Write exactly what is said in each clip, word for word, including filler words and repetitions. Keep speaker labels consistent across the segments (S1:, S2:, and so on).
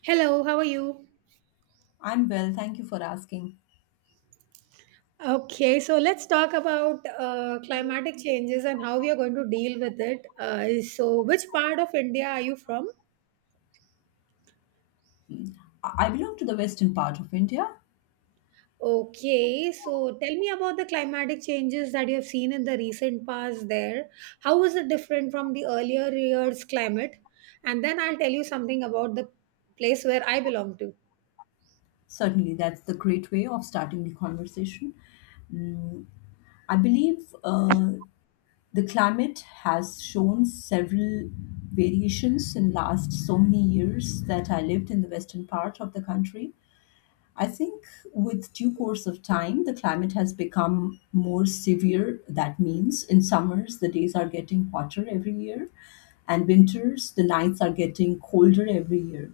S1: Hello, how are you?
S2: I'm well, thank you for asking.
S1: Okay, so let's talk about uh, climatic changes and how we are going to deal with it. Uh, so, which part of India are you from?
S2: I I belong to the western part of India.
S1: Okay, so tell me about the climatic changes that you have seen in the recent past there. How is it different from the earlier year's climate? And then I'll tell you something about the place where I belong to.
S2: Certainly, that's the great way of starting the conversation. Mm, I believe uh, the climate has shown several variations in last so many years that I lived in the western part of the country. I think with due course of time, the climate has become more severe. That means in summers, the days are getting hotter every year, and winters, the nights are getting colder every year.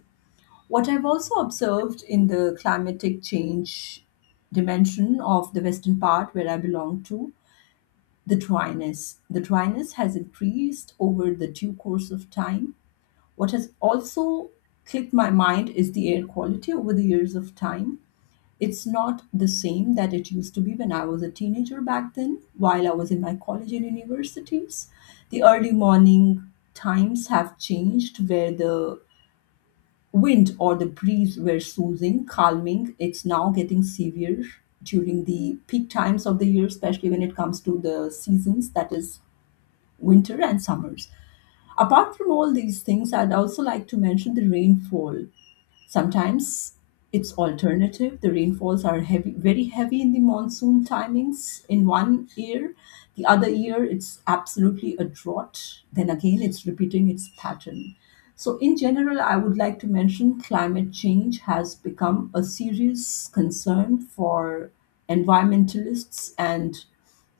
S2: What I've also observed in the climatic change dimension of the western part where I belong to, the dryness. The dryness has increased over the due course of time. What has also clicked my mind is the air quality over the years of time. It's not the same that it used to be when I was a teenager back then, while I was in my college and universities. The early morning times have changed where the wind or the breeze were soothing, calming. It's now getting severe during the peak times of the year, especially when it comes to the seasons, that is, winter and summers. Apart from all these things, I'd also like to mention the rainfall. Sometimes it's alternative. The rainfalls are heavy, very heavy in the monsoon timings in one year. The other year, it's absolutely a drought. Then again, it's repeating its pattern. So, in general, I would like to mention climate change has become a serious concern for environmentalists and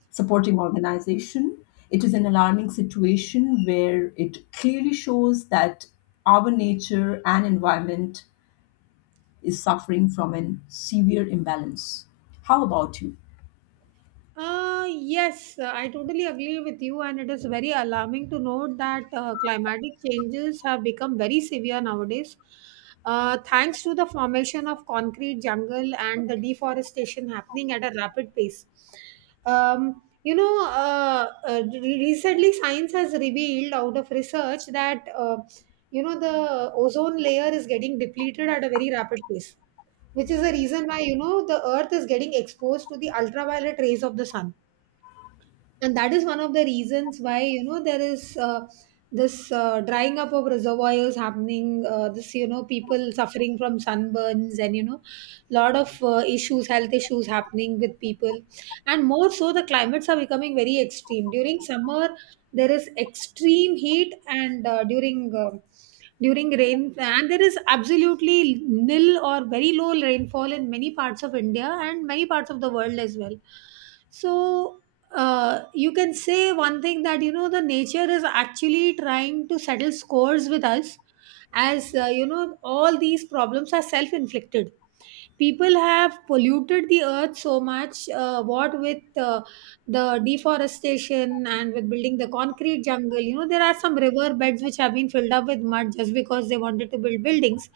S2: supporting organization. It is an alarming situation where it clearly shows that our nature and environment is suffering from an severe imbalance. How about you?
S1: Uh, yes, uh, I totally agree with you, and it is very alarming to note that uh, climatic changes have become very severe nowadays, uh, thanks to the formation of concrete jungle and the deforestation happening at a rapid pace. Um, you know, uh, uh, re- recently science has revealed out of research that uh, you know the ozone layer is getting depleted at a very rapid pace, which is the reason why you know the earth is getting exposed to the ultraviolet rays of the sun, and that is one of the reasons why you know there is uh, this uh, drying up of reservoirs happening, uh, this, you know people suffering from sunburns, and you know lot of uh, issues, health issues happening with people. And more so, the climates are becoming very extreme during summer. There is extreme heat, and uh, during uh, during rain, and there is absolutely nil or very low rainfall in many parts of india and many parts of the world as well. So, uh, you can say one thing, that you know the nature is actually trying to settle scores with us, as uh, you know all these problems are self-inflicted. People have polluted the earth so much, uh, what with uh, the deforestation and with building the concrete jungle. You know there are some river beds which have been filled up with mud just because they wanted to build buildings.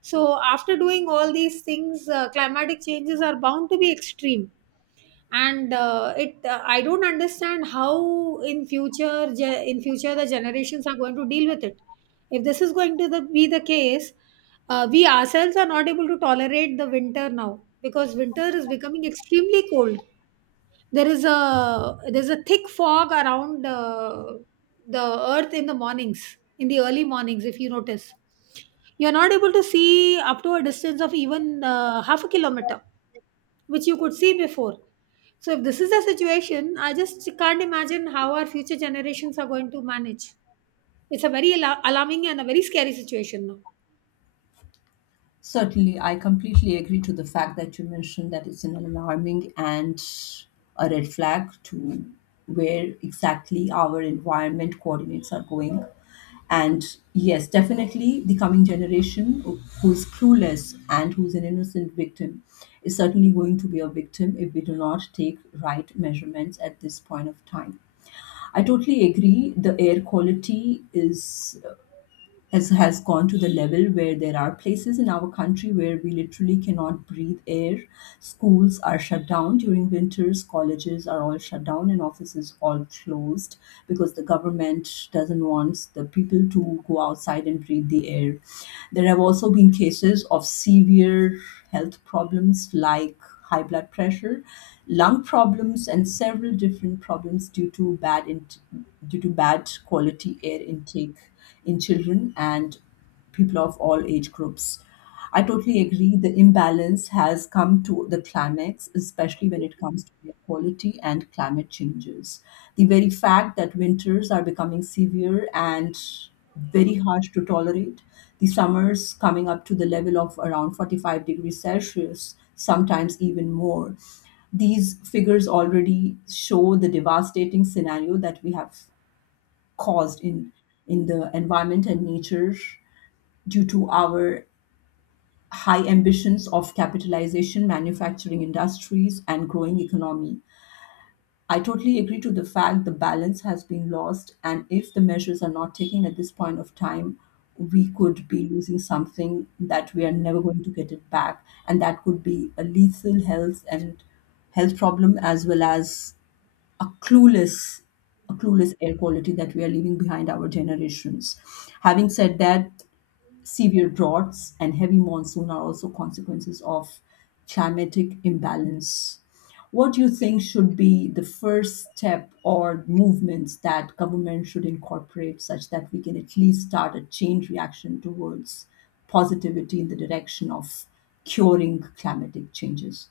S1: So after doing all these things, uh, climatic changes are bound to be extreme. And uh, it uh, I don't understand how in future ge- in future the generations are going to deal with it if this is going to the, be the case. Uh, we ourselves are not able to tolerate the winter now, because winter is becoming extremely cold. There is a there's a thick fog around uh, the earth in the mornings, in the early mornings. If you notice, you're not able to see up to a distance of even uh, half a kilometer, which you could see before. So if this is the situation, I just can't imagine how our future generations are going to manage. It's a very ala- alarming and a very scary situation now.
S2: Certainly, I completely agree to the fact that you mentioned that it's an alarming and a red flag to where exactly our environment coordinates are going. And yes, definitely the coming generation who's clueless and who's an innocent victim is certainly going to be a victim if we do not take right measurements at this point of time. I totally agree. The air quality is has has gone to the level where there are places in our country where we literally cannot breathe air. Schools are shut down during winters, colleges are all shut down, and offices all closed because the government doesn't want the people to go outside and breathe the air. There have also been cases of severe health problems like high blood pressure, lung problems, and several different problems due to bad int- due to bad quality air intake in children and people of all age groups. I totally agree. The imbalance has come to the climax, especially when it comes to air quality and climate changes. The very fact that winters are becoming severe and very harsh to tolerate, the summers coming up to the level of around forty-five degrees Celsius, sometimes even more. These figures already show the devastating scenario that we have caused in in the environment and nature due to our high ambitions of capitalization, manufacturing industries, and growing economy. I totally agree to the fact the balance has been lost, and if the measures are not taken at this point of time, we could be losing something that we are never going to get it back, and that could be a lethal health and health problem as well as a clueless a clueless air quality that we are leaving behind our generations. Having said that, severe droughts and heavy monsoon are also consequences of climatic imbalance. What do you think should be the first step or movements that government should incorporate such that we can at least start a change reaction towards positivity in the direction of curing climatic changes?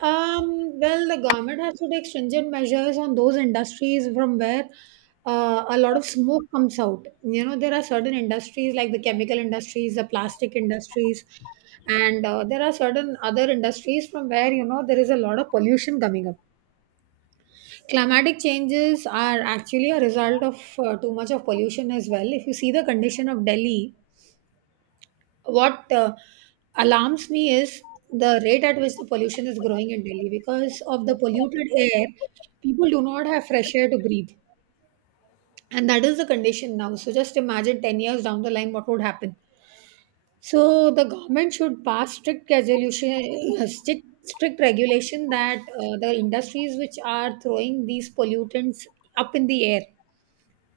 S1: Um, well, the government has to take stringent measures on those industries from where uh, a lot of smoke comes out. You know, there are certain industries like the chemical industries, the plastic industries, and uh, there are certain other industries from where, you know, there is a lot of pollution coming up. Climatic changes are actually a result of uh, too much of pollution as well. If you see the condition of Delhi, what uh, alarms me is the rate at which the pollution is growing in Delhi. Because of the polluted air, people do not have fresh air to breathe. And that is the condition now. So just imagine ten years down the line what would happen. So the government should pass strict resolution, uh, strict, strict regulation, that uh, the industries which are throwing these pollutants up in the air,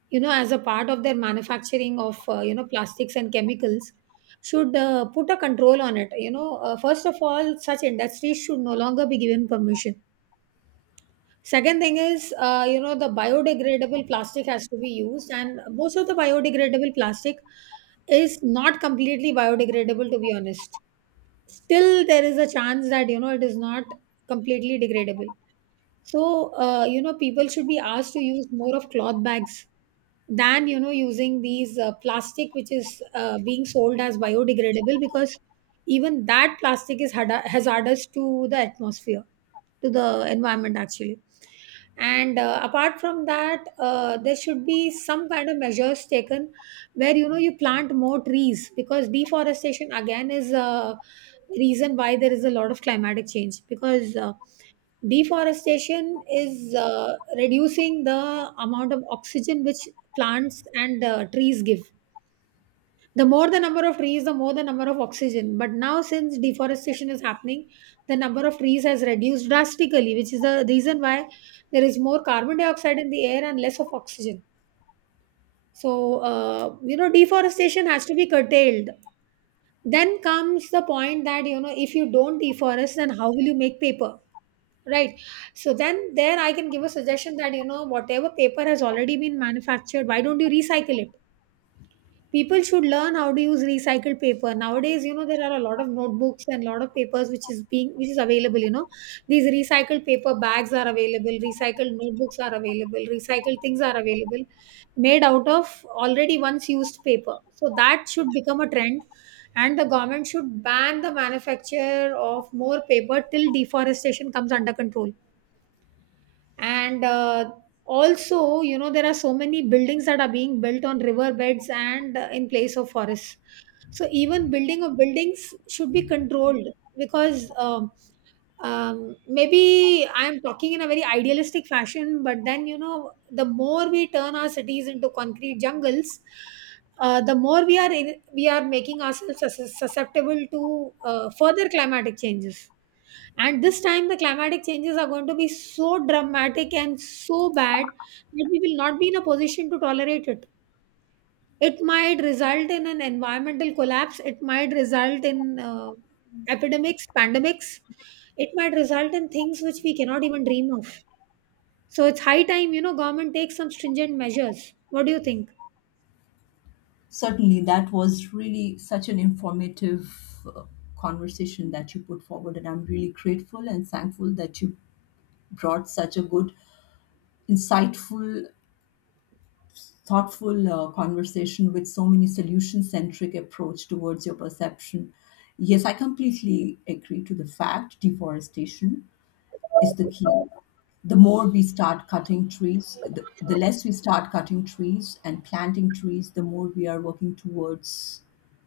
S1: you know, as a part of their manufacturing of uh, you know plastics and chemicals, should uh, put a control on it. You know uh, first of all, such industries should no longer be given permission. Second thing is, uh, you know the biodegradable plastic has to be used, and most of the biodegradable plastic is not completely biodegradable, to be honest. Still there is a chance that, you know, it is not completely degradable. So, uh, you know people should be asked to use more of cloth bags than, you know, using these uh, plastic which is uh, being sold as biodegradable, because even that plastic is hada- hazardous to the atmosphere, to the environment actually. And uh, apart from that, uh, there should be some kind of measures taken where, you know, you plant more trees, because deforestation again is a reason why there is a lot of climatic change. Because uh, deforestation is uh, reducing the amount of oxygen which plants and uh, trees give. The more the number of trees, the more the number of oxygen. But now, since deforestation is happening, the number of trees has reduced drastically, which is the reason why there is more carbon dioxide in the air and less of oxygen. So, uh, you know, deforestation has to be curtailed. Then comes the point that, you know, if you don't deforest, then how will you make paper? Right. So then there I can give a suggestion that, you know, whatever paper has already been manufactured, why don't you recycle it? People should learn how to use recycled paper. Nowadays, you know, there are a lot of notebooks and a lot of papers which is being which is available, you know. These recycled paper bags are available, recycled notebooks are available, recycled things are available, made out of already once used paper. So that should become a trend. And the government should ban the manufacture of more paper till deforestation comes under control. And uh, also, you know, there are so many buildings that are being built on riverbeds and uh, in place of forests. So even building of buildings should be controlled, because um, um, maybe I'm talking in a very idealistic fashion, but then, you know, the more we turn our cities into concrete jungles, uh, the more we are in, we are making ourselves sus- susceptible to uh, further climatic changes. And this time, the climatic changes are going to be so dramatic and so bad that we will not be in a position to tolerate it. It might result in an environmental collapse, it might result in uh, epidemics, pandemics, it might result in things which we cannot even dream of. So it's high time, you know, government takes some stringent measures. What do you think?
S2: Certainly, that was really such an informative uh, conversation that you put forward, and I'm really grateful and thankful that you brought such a good, insightful, thoughtful uh, conversation with so many solution centric approach towards your perception. Yes, I completely agree to the fact deforestation is the key. The more we start cutting trees, the, the less we start cutting trees and planting trees, the more we are working towards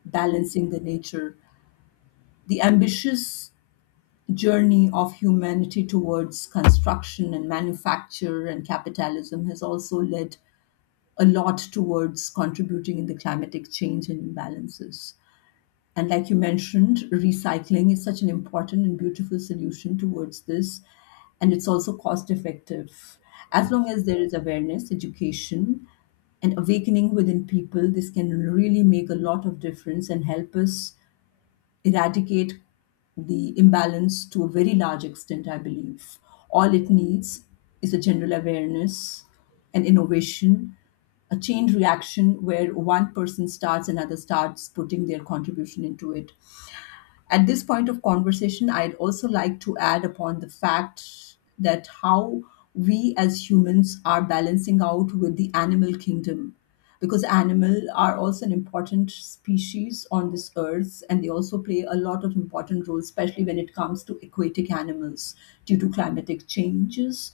S2: balancing the nature. The ambitious journey of humanity towards construction and manufacture and capitalism has also led a lot towards contributing in the climatic change and imbalances. And like you mentioned, recycling is such an important and beautiful solution towards this. And it's also cost effective. As long as there is awareness, education, and awakening within people, this can really make a lot of difference and help us eradicate the imbalance to a very large extent, I believe. All it needs is a general awareness an innovation, a chain reaction where one person starts, another starts putting their contribution into it. At this point of conversation, I'd also like to add upon the fact that how we as humans are balancing out with the animal kingdom because animals are also an important species on this earth and they also play a lot of important roles especially when it comes to aquatic animals due to climatic changes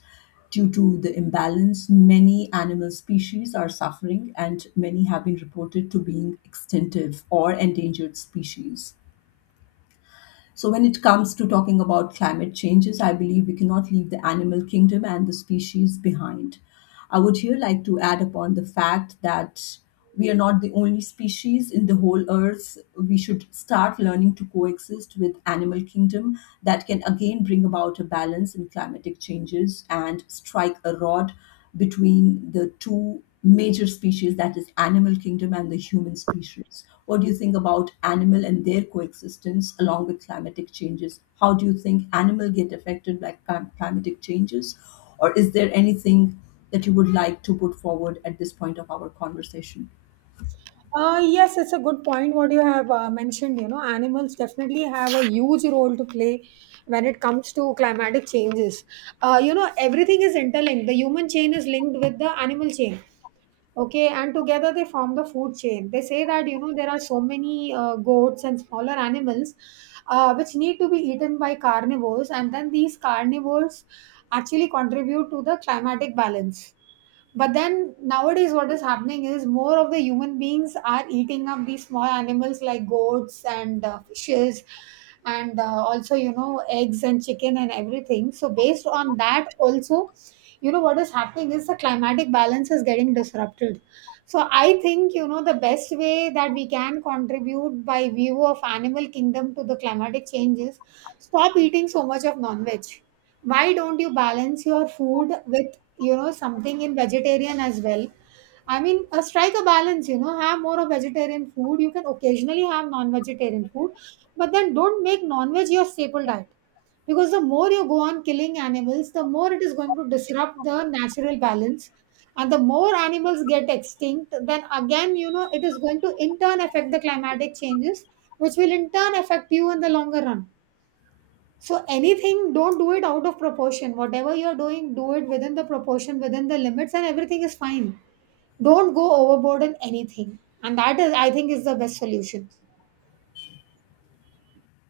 S2: due to the imbalance many animal species are suffering and many have been reported to being extinctive or endangered species so, when it comes to talking about climate changes, I believe we cannot leave the animal kingdom and the species behind. I would here like to add upon the fact that we are not the only species in the whole earth. We should start learning to coexist with animal kingdom that can again bring about a balance in climatic changes and strike a rod between the two major species that is animal kingdom and the human species. What do you think about animal and their coexistence along with climatic changes? How do you think animal get affected by clim- climatic changes, or is there anything that you would like to put forward at this point of our conversation?
S1: Uh, yes, it's a good point what you have uh, mentioned. You know, animals definitely have a huge role to play when it comes to climatic changes. Uh, you know, everything is interlinked. The human chain is linked with the animal chain. Okay, and together they form the food chain. They say that, you know, there are so many uh, goats and smaller animals uh, which need to be eaten by carnivores, and then these carnivores actually contribute to the climatic balance. But then nowadays, what is happening is, more of the human beings are eating up these small animals, like goats and uh, fishes, and uh, also, you know, eggs and chicken and everything. So, based on that, also, you know, what is happening is, the climatic balance is getting disrupted. So, I think, you know, the best way that we can contribute by view of animal kingdom to the climatic changes, stop eating so much of non veg. Why don't you balance your food with, you know, something in vegetarian as well? I mean, uh, strike a balance, you know, have more of vegetarian food. You can occasionally have non vegetarian food, but then don't make non veg your staple diet. Because the more you go on killing animals, the more it is going to disrupt the natural balance. And the more animals get extinct, then again, you know, it is going to in turn affect the climatic changes, which will in turn affect you in the longer run. So anything, don't do it out of proportion. Whatever you're doing, do it within the proportion, within the limits, and everything is fine. Don't go overboard in anything. And that is, I think, is the best solution.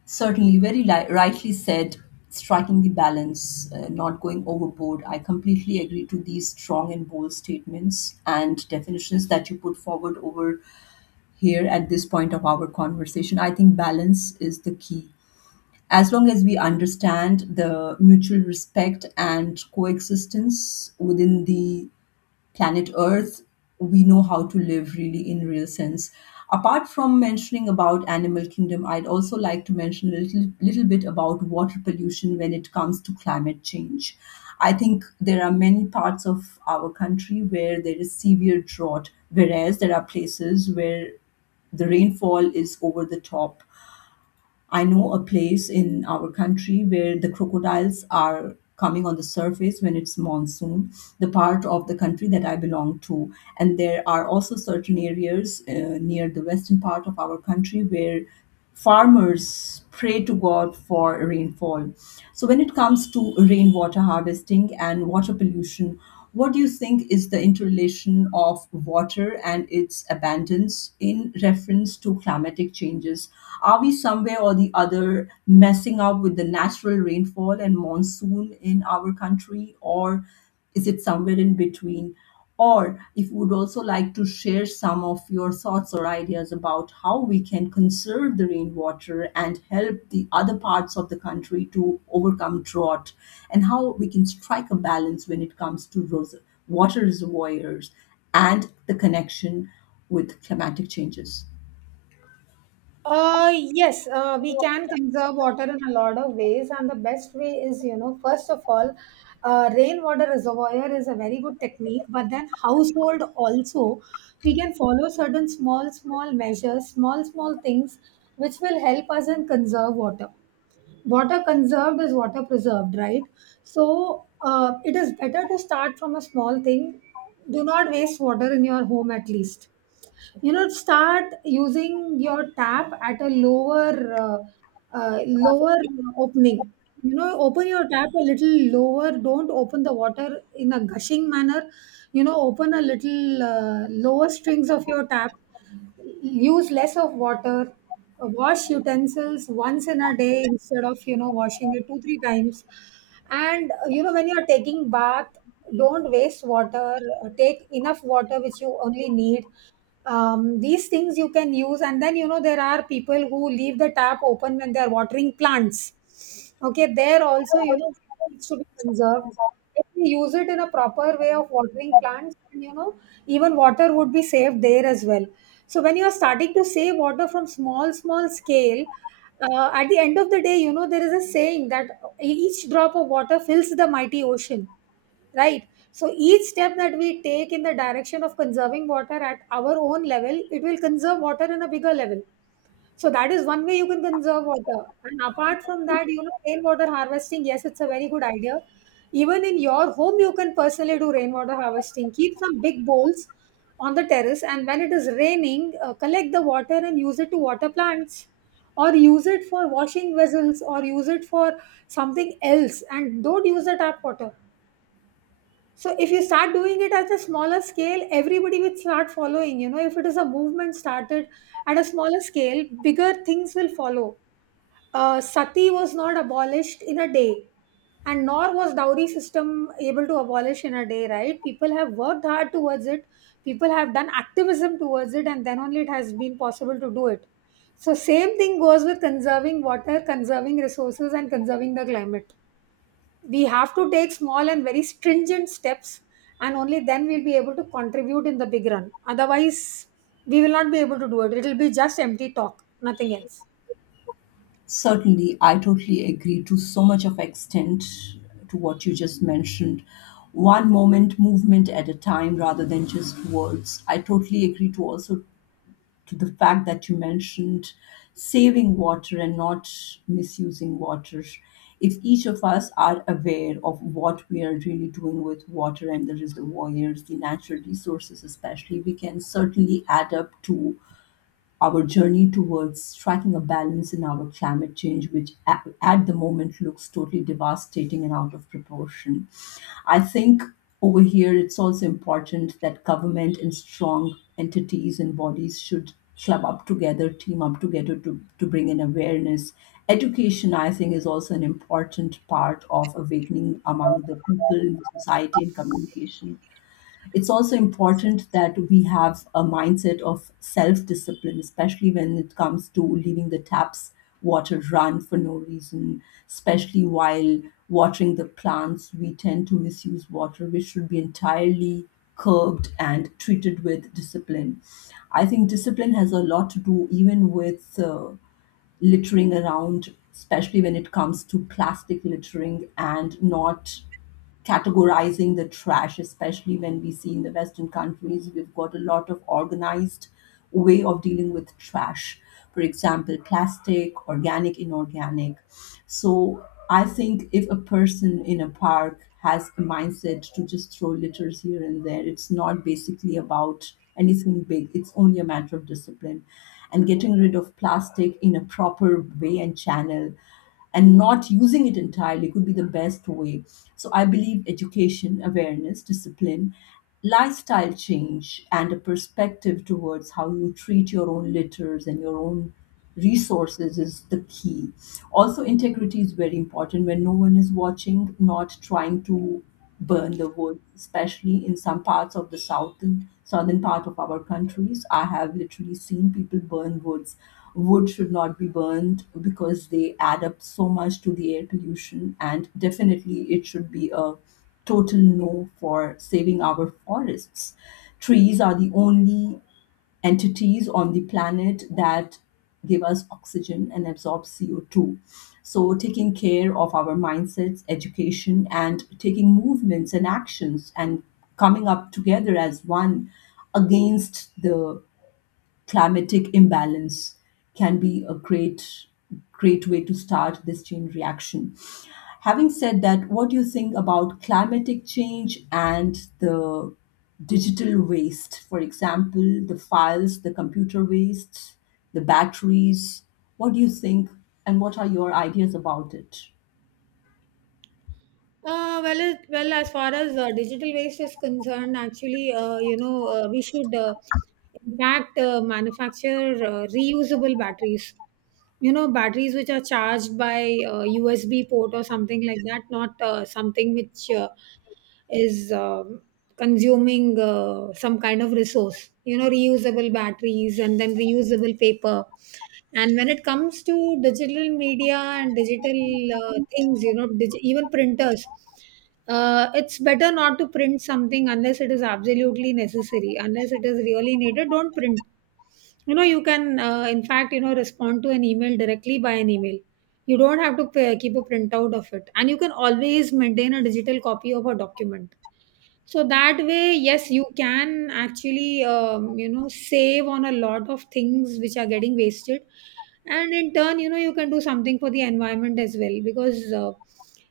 S2: Certainly, very li- rightly said, striking the balance, uh, not going overboard. I completely agree to these strong and bold statements and definitions that you put forward over here at this point of our conversation. I think balance is the key. As long as we understand the mutual respect and coexistence within the planet Earth, we know how to live really in real sense. Apart from mentioning about animal kingdom, I'd also like to mention a little, little bit about water pollution when it comes to climate change. I think there are many parts of our country where there is severe drought, whereas there are places where the rainfall is over the top. I know a place in our country where the crocodiles are coming on the surface when it's monsoon, the part of the country that I belong to. And there are also certain areas uh, near the western part of our country where farmers pray to God for rainfall. So, when it comes to rainwater harvesting and water pollution, what do you think is the interrelation of water and its abundance in reference to climatic changes? Are we somewhere or the other messing up with the natural rainfall and monsoon in our country, or is it somewhere in between? Or if you would also like to share some of your thoughts or ideas about how we can conserve the rainwater and help the other parts of the country to overcome drought, and how we can strike a balance when it comes to ros- water reservoirs and the connection with climatic changes.
S1: Uh, yes, uh, we can conserve water in a lot of ways, and the best way is, you know, first of all, uh, rainwater reservoir is a very good technique. But then household also, we can follow certain small, small measures, small, small things, which will help us in conserve water. Water conserved is water preserved, right? So uh, it is better to start from a small thing. Do not waste water in your home at least. You know, start using your tap at a lower uh, uh, lower opening. You know, open your tap a little lower. Don't open the water in a gushing manner. You know, open a little uh, lower strings of your tap. Use less of water. Uh, wash utensils once in a day instead of, you know, washing it two three times. And uh, you know, when you're taking bath, don't waste water. Uh, take enough water which you only need. Um, these things you can use. And then, you know, there are people who leave the tap open when they are watering plants. Okay, there also, you know, needs to be conserved. If we use it in a proper way of watering plants, then, you know, even water would be saved there as well. So when you are starting to save water from small, small scale, uh, at the end of the day, you know, there is a saying that each drop of water fills the mighty ocean, right? So each step that we take in the direction of conserving water at our own level, it will conserve water in a bigger level. So that is one way you can conserve water. And apart from that, you know, rainwater harvesting, yes, it's a very good idea. Even in your home, you can personally do rainwater harvesting. Keep some big bowls on the terrace, and when it is raining, uh, collect the water and use it to water plants, or use it for washing vessels, or use it for something else. And don't use the tap water. So if you start doing it at a smaller scale, everybody will start following. You know, if it is a movement started at a smaller scale, bigger things will follow. Uh, sati was not abolished in a day, and nor was dowry system able to abolish in a day. Right? People have worked hard towards it. People have done activism towards it, and then only it has been possible to do it. So same thing goes with conserving water, conserving resources, and conserving the climate. We have to take small and very stringent steps, and only then we'll be able to contribute in the big run. Otherwise we will not be able to do it. It will be just empty talk, nothing else.
S2: Certainly, I totally agree to so much of extent to what you just mentioned. One moment, movement at a time, rather than just words. I totally agree to also to the fact that you mentioned saving water and not misusing water. If each of us are aware of what we are really doing with water and the reservoirs, the natural resources, especially, we can certainly add up to our journey towards striking a balance in our climate change, which at, at the moment looks totally devastating and out of proportion. I think over here it's also important that government and strong entities and bodies should club up together, team up together to, to bring in awareness. Education, I think, is also an important part of awakening among the people in society and communication. It's also important that we have a mindset of self discipline, especially when it comes to leaving the taps water run for no reason, especially while watering the plants. We tend to misuse water, which should be entirely curbed and treated with discipline. I think discipline has a lot to do even with uh, littering around, especially when it comes to plastic littering and not categorizing the trash, especially when we see in the Western countries, we've got a lot of organized way of dealing with trash. For example, plastic, organic, inorganic. So I think if a person in a park has a mindset to just throw litters here and there, it's not basically about anything big. It's only a matter of discipline and getting rid of plastic in a proper way and channel and not using it entirely could be the best way. So I believe education, awareness, discipline, lifestyle change, and a perspective towards how you treat your own litters and your own resources is the key. Also, integrity is very important when no one is watching, not trying to burn the wood, especially in some parts of the southern southern part of our countries. I have literally seen people burn woods wood should not be burned because they add up so much to the air pollution, and definitely it should be a total no for saving our forests. Trees are the only entities on the planet that give us oxygen and absorb C O two. So, taking care of our mindsets, education, and taking movements and actions and coming up together as one against the climatic imbalance can be a great, great way to start this chain reaction. Having said that, what do you think about climatic change and the digital waste, for example, the files, the computer waste, the batteries? What do you think, and what are your ideas about it?
S1: Uh, well, it, well, as far as uh, digital waste is concerned, actually, uh, you know, uh, we should, uh, in fact, uh, manufacture uh, reusable batteries. You know, batteries which are charged by uh, U S B port or something like that, not uh, something which uh, is um, consuming uh, some kind of resource. You know, reusable batteries, and then reusable paper. And when it comes to digital media and digital uh, things, you know, dig- even printers, uh, it's better not to print something unless it is absolutely necessary. Unless it is really needed, don't print. You know, you can, uh, in fact, you know, respond to an email directly by an email. You don't have to pay, keep a printout of it, and you can always maintain a digital copy of a document. So that way, yes, you can actually, um, you know, save on a lot of things which are getting wasted. And in turn, you know, you can do something for the environment as well. Because uh,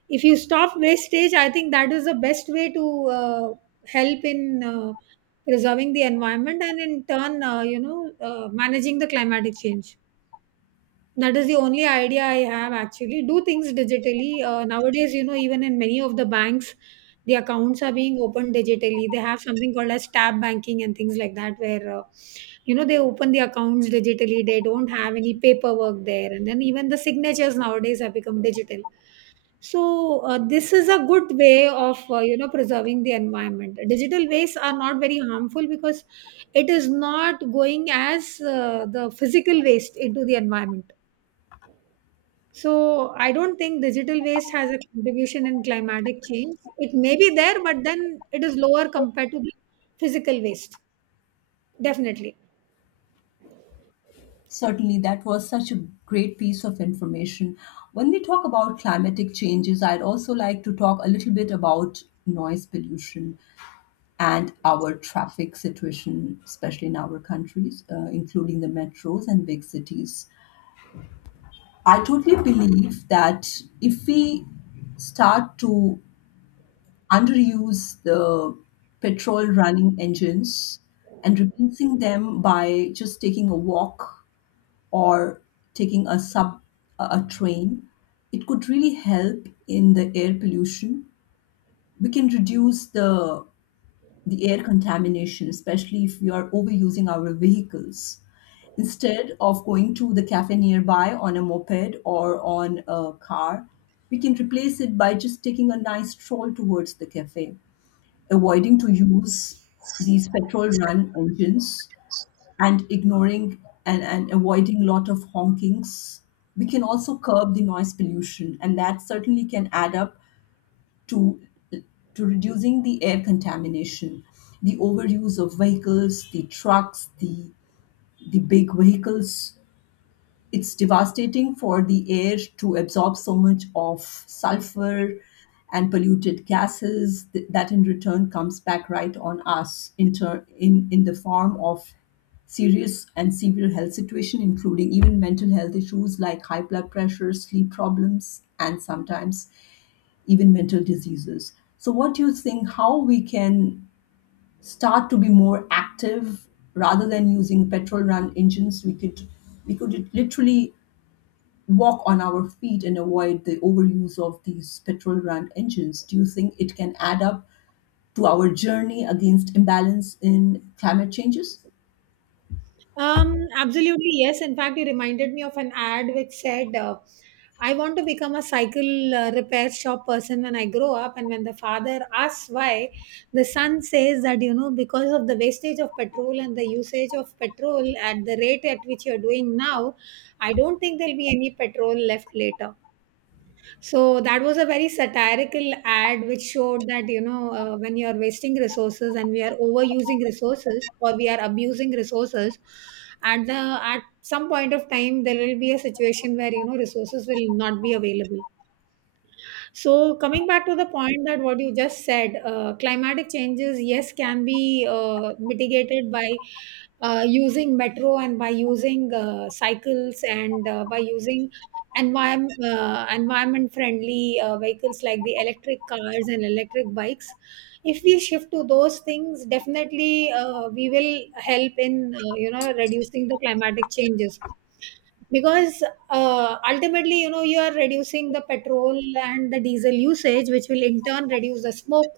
S1: if you stop wastage, I think that is the best way to uh, help in uh, preserving the environment and in turn uh, you know, uh, managing the climatic change. That is the only idea I have actually. Do things digitally. Uh, nowadays, you know, even in many of the banks, the accounts are being opened digitally. They have something called as tab banking and things like that, where, uh, you know, they open the accounts digitally. They don't have any paperwork there. And then even the signatures nowadays have become digital. So, uh, this is a good way of, uh, you know, preserving the environment. Digital ways are not very harmful because it is not going as uh, the physical waste into the environment. So I don't think digital waste has a contribution in climatic change. It may be there, but then it is lower compared to the physical waste. Definitely.
S2: Certainly, that was such a great piece of information. When we talk about climatic changes, I'd also like to talk a little bit about noise pollution and our traffic situation, especially in our countries, uh, including the metros and big cities. I totally believe that if we start to underuse the petrol running engines and replacing them by just taking a walk or taking a sub a a train, it could really help in the air pollution. We can reduce the the air contamination, especially if we are overusing our vehicles. Instead of going to the cafe nearby on a moped or on a car, we can replace it by just taking a nice stroll towards the cafe, avoiding to use these petrol run engines and ignoring and, and avoiding lot of honkings. We can also curb the noise pollution, and that certainly can add up to to reducing the air contamination, the overuse of vehicles, the trucks, the the big vehicles. It's devastating for the air to absorb so much of sulfur and polluted gases th- that in return comes back right on us in, ter- in in the form of serious and severe health situation, including even mental health issues like high blood pressure, sleep problems, and sometimes even mental diseases. So, what do you think, how we can start to be more active rather than using petrol run engines? We could we could literally walk on our feet and avoid the overuse of these petrol run engines. Do you think it can add up to our journey against imbalance in climate changes?
S1: Um, absolutely, yes. In fact, you reminded me of an ad which said, uh, I want to become a cycle uh, repair shop person when I grow up. And when the father asks why, the son says that, you know, because of the wastage of petrol and the usage of petrol at the rate at which you're doing now, I don't think there'll be any petrol left later. So that was a very satirical ad which showed that, you know, uh, when you're wasting resources and we are overusing resources or we are abusing resources, at the at some point of time there will be a situation where, you know, resources will not be available. So, coming back to the point that what you just said, uh, climatic changes, yes, can be uh, mitigated by uh, using metro and by using uh, cycles and uh, by using environment uh, environment friendly uh, vehicles like the electric cars and electric bikes. If we shift to those things, definitely uh, we will help in uh, you know, reducing the climatic changes. Because uh, ultimately, you know, you are reducing the petrol and the diesel usage, which will in turn reduce the smoke,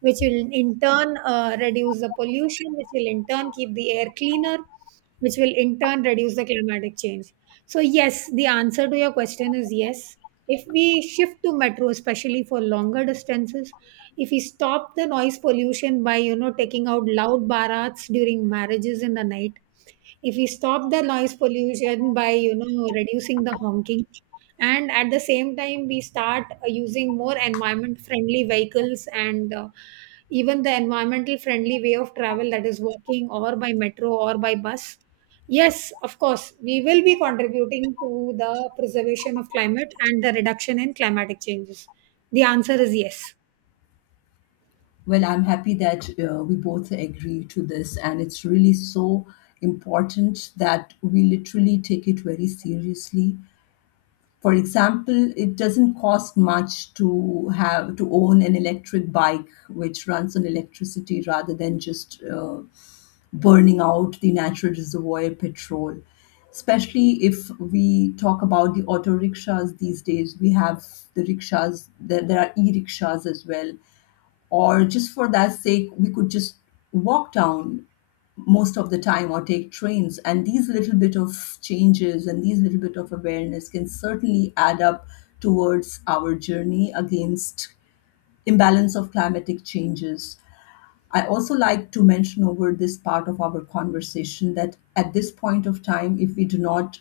S1: which will in turn uh, reduce the pollution, which will in turn keep the air cleaner, which will in turn reduce the climatic change. So yes, the answer to your question is yes. If we shift to metro, especially for longer distances, if we stop the noise pollution by, you know, taking out loud barats during marriages in the night, if we stop the noise pollution by, you know, reducing the honking, and at the same time, we start uh, using more environment friendly vehicles and uh, even the environmental friendly way of travel, that is walking or by metro or by bus. Yes, of course, we will be contributing to the preservation of climate and the reduction in climatic changes. The answer is yes.
S2: Well, I'm happy that uh, we both agree to this, and it's really so important that we literally take it very seriously. For example, it doesn't cost much to have to own an electric bike which runs on electricity rather than just uh, burning out the natural reservoir petrol. Especially if we talk about the auto rickshaws these days, we have the rickshaws, there, there are e rickshaws as well. Or just for that sake, we could just walk down most of the time or take trains, and these little bit of changes and these little bit of awareness can certainly add up towards our journey against imbalance of climatic changes. I also like to mention over this part of our conversation that at this point of time, if we do not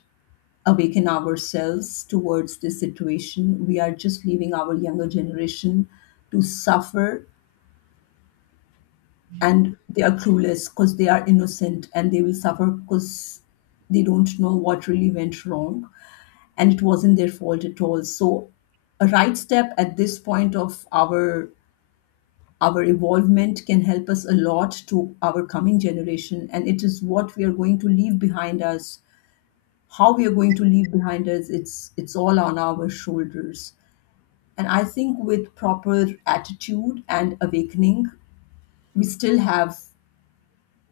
S2: awaken ourselves towards this situation, we are just leaving our younger generation to suffer, and they are clueless because they are innocent, and they will suffer because they don't know what really went wrong, and it wasn't their fault at all. So a right step at this point of our our evolvement can help us a lot to our coming generation, and it is what we are going to leave behind us, how we are going to leave behind us. It's it's all on our shoulders. And I think with proper attitude and awakening, we still have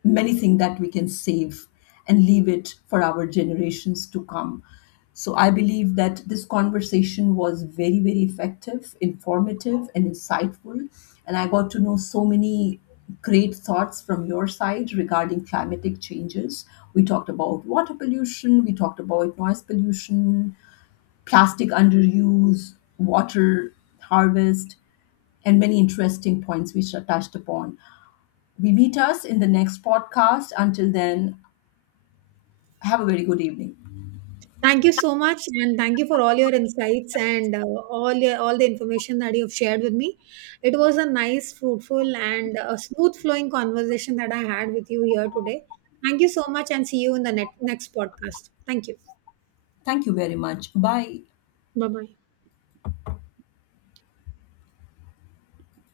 S2: many things that we can save and leave it for our generations to come. So I believe that this conversation was very, very effective, informative, and insightful. And I got to know so many great thoughts from your side regarding climatic changes. We talked about water pollution, we talked about noise pollution, plastic underuse, water harvest, and many interesting points which are touched upon. We meet us in the next podcast. Until then, have a very good evening.
S1: Thank you so much, and thank you for all your insights and uh, all your, all the information that you have shared with me. It was a nice, fruitful, and uh smooth flowing conversation that I had with you here today. Thank you so much, and see you in the ne- next podcast. Thank you.
S2: Thank you very much. Bye.
S1: Bye bye.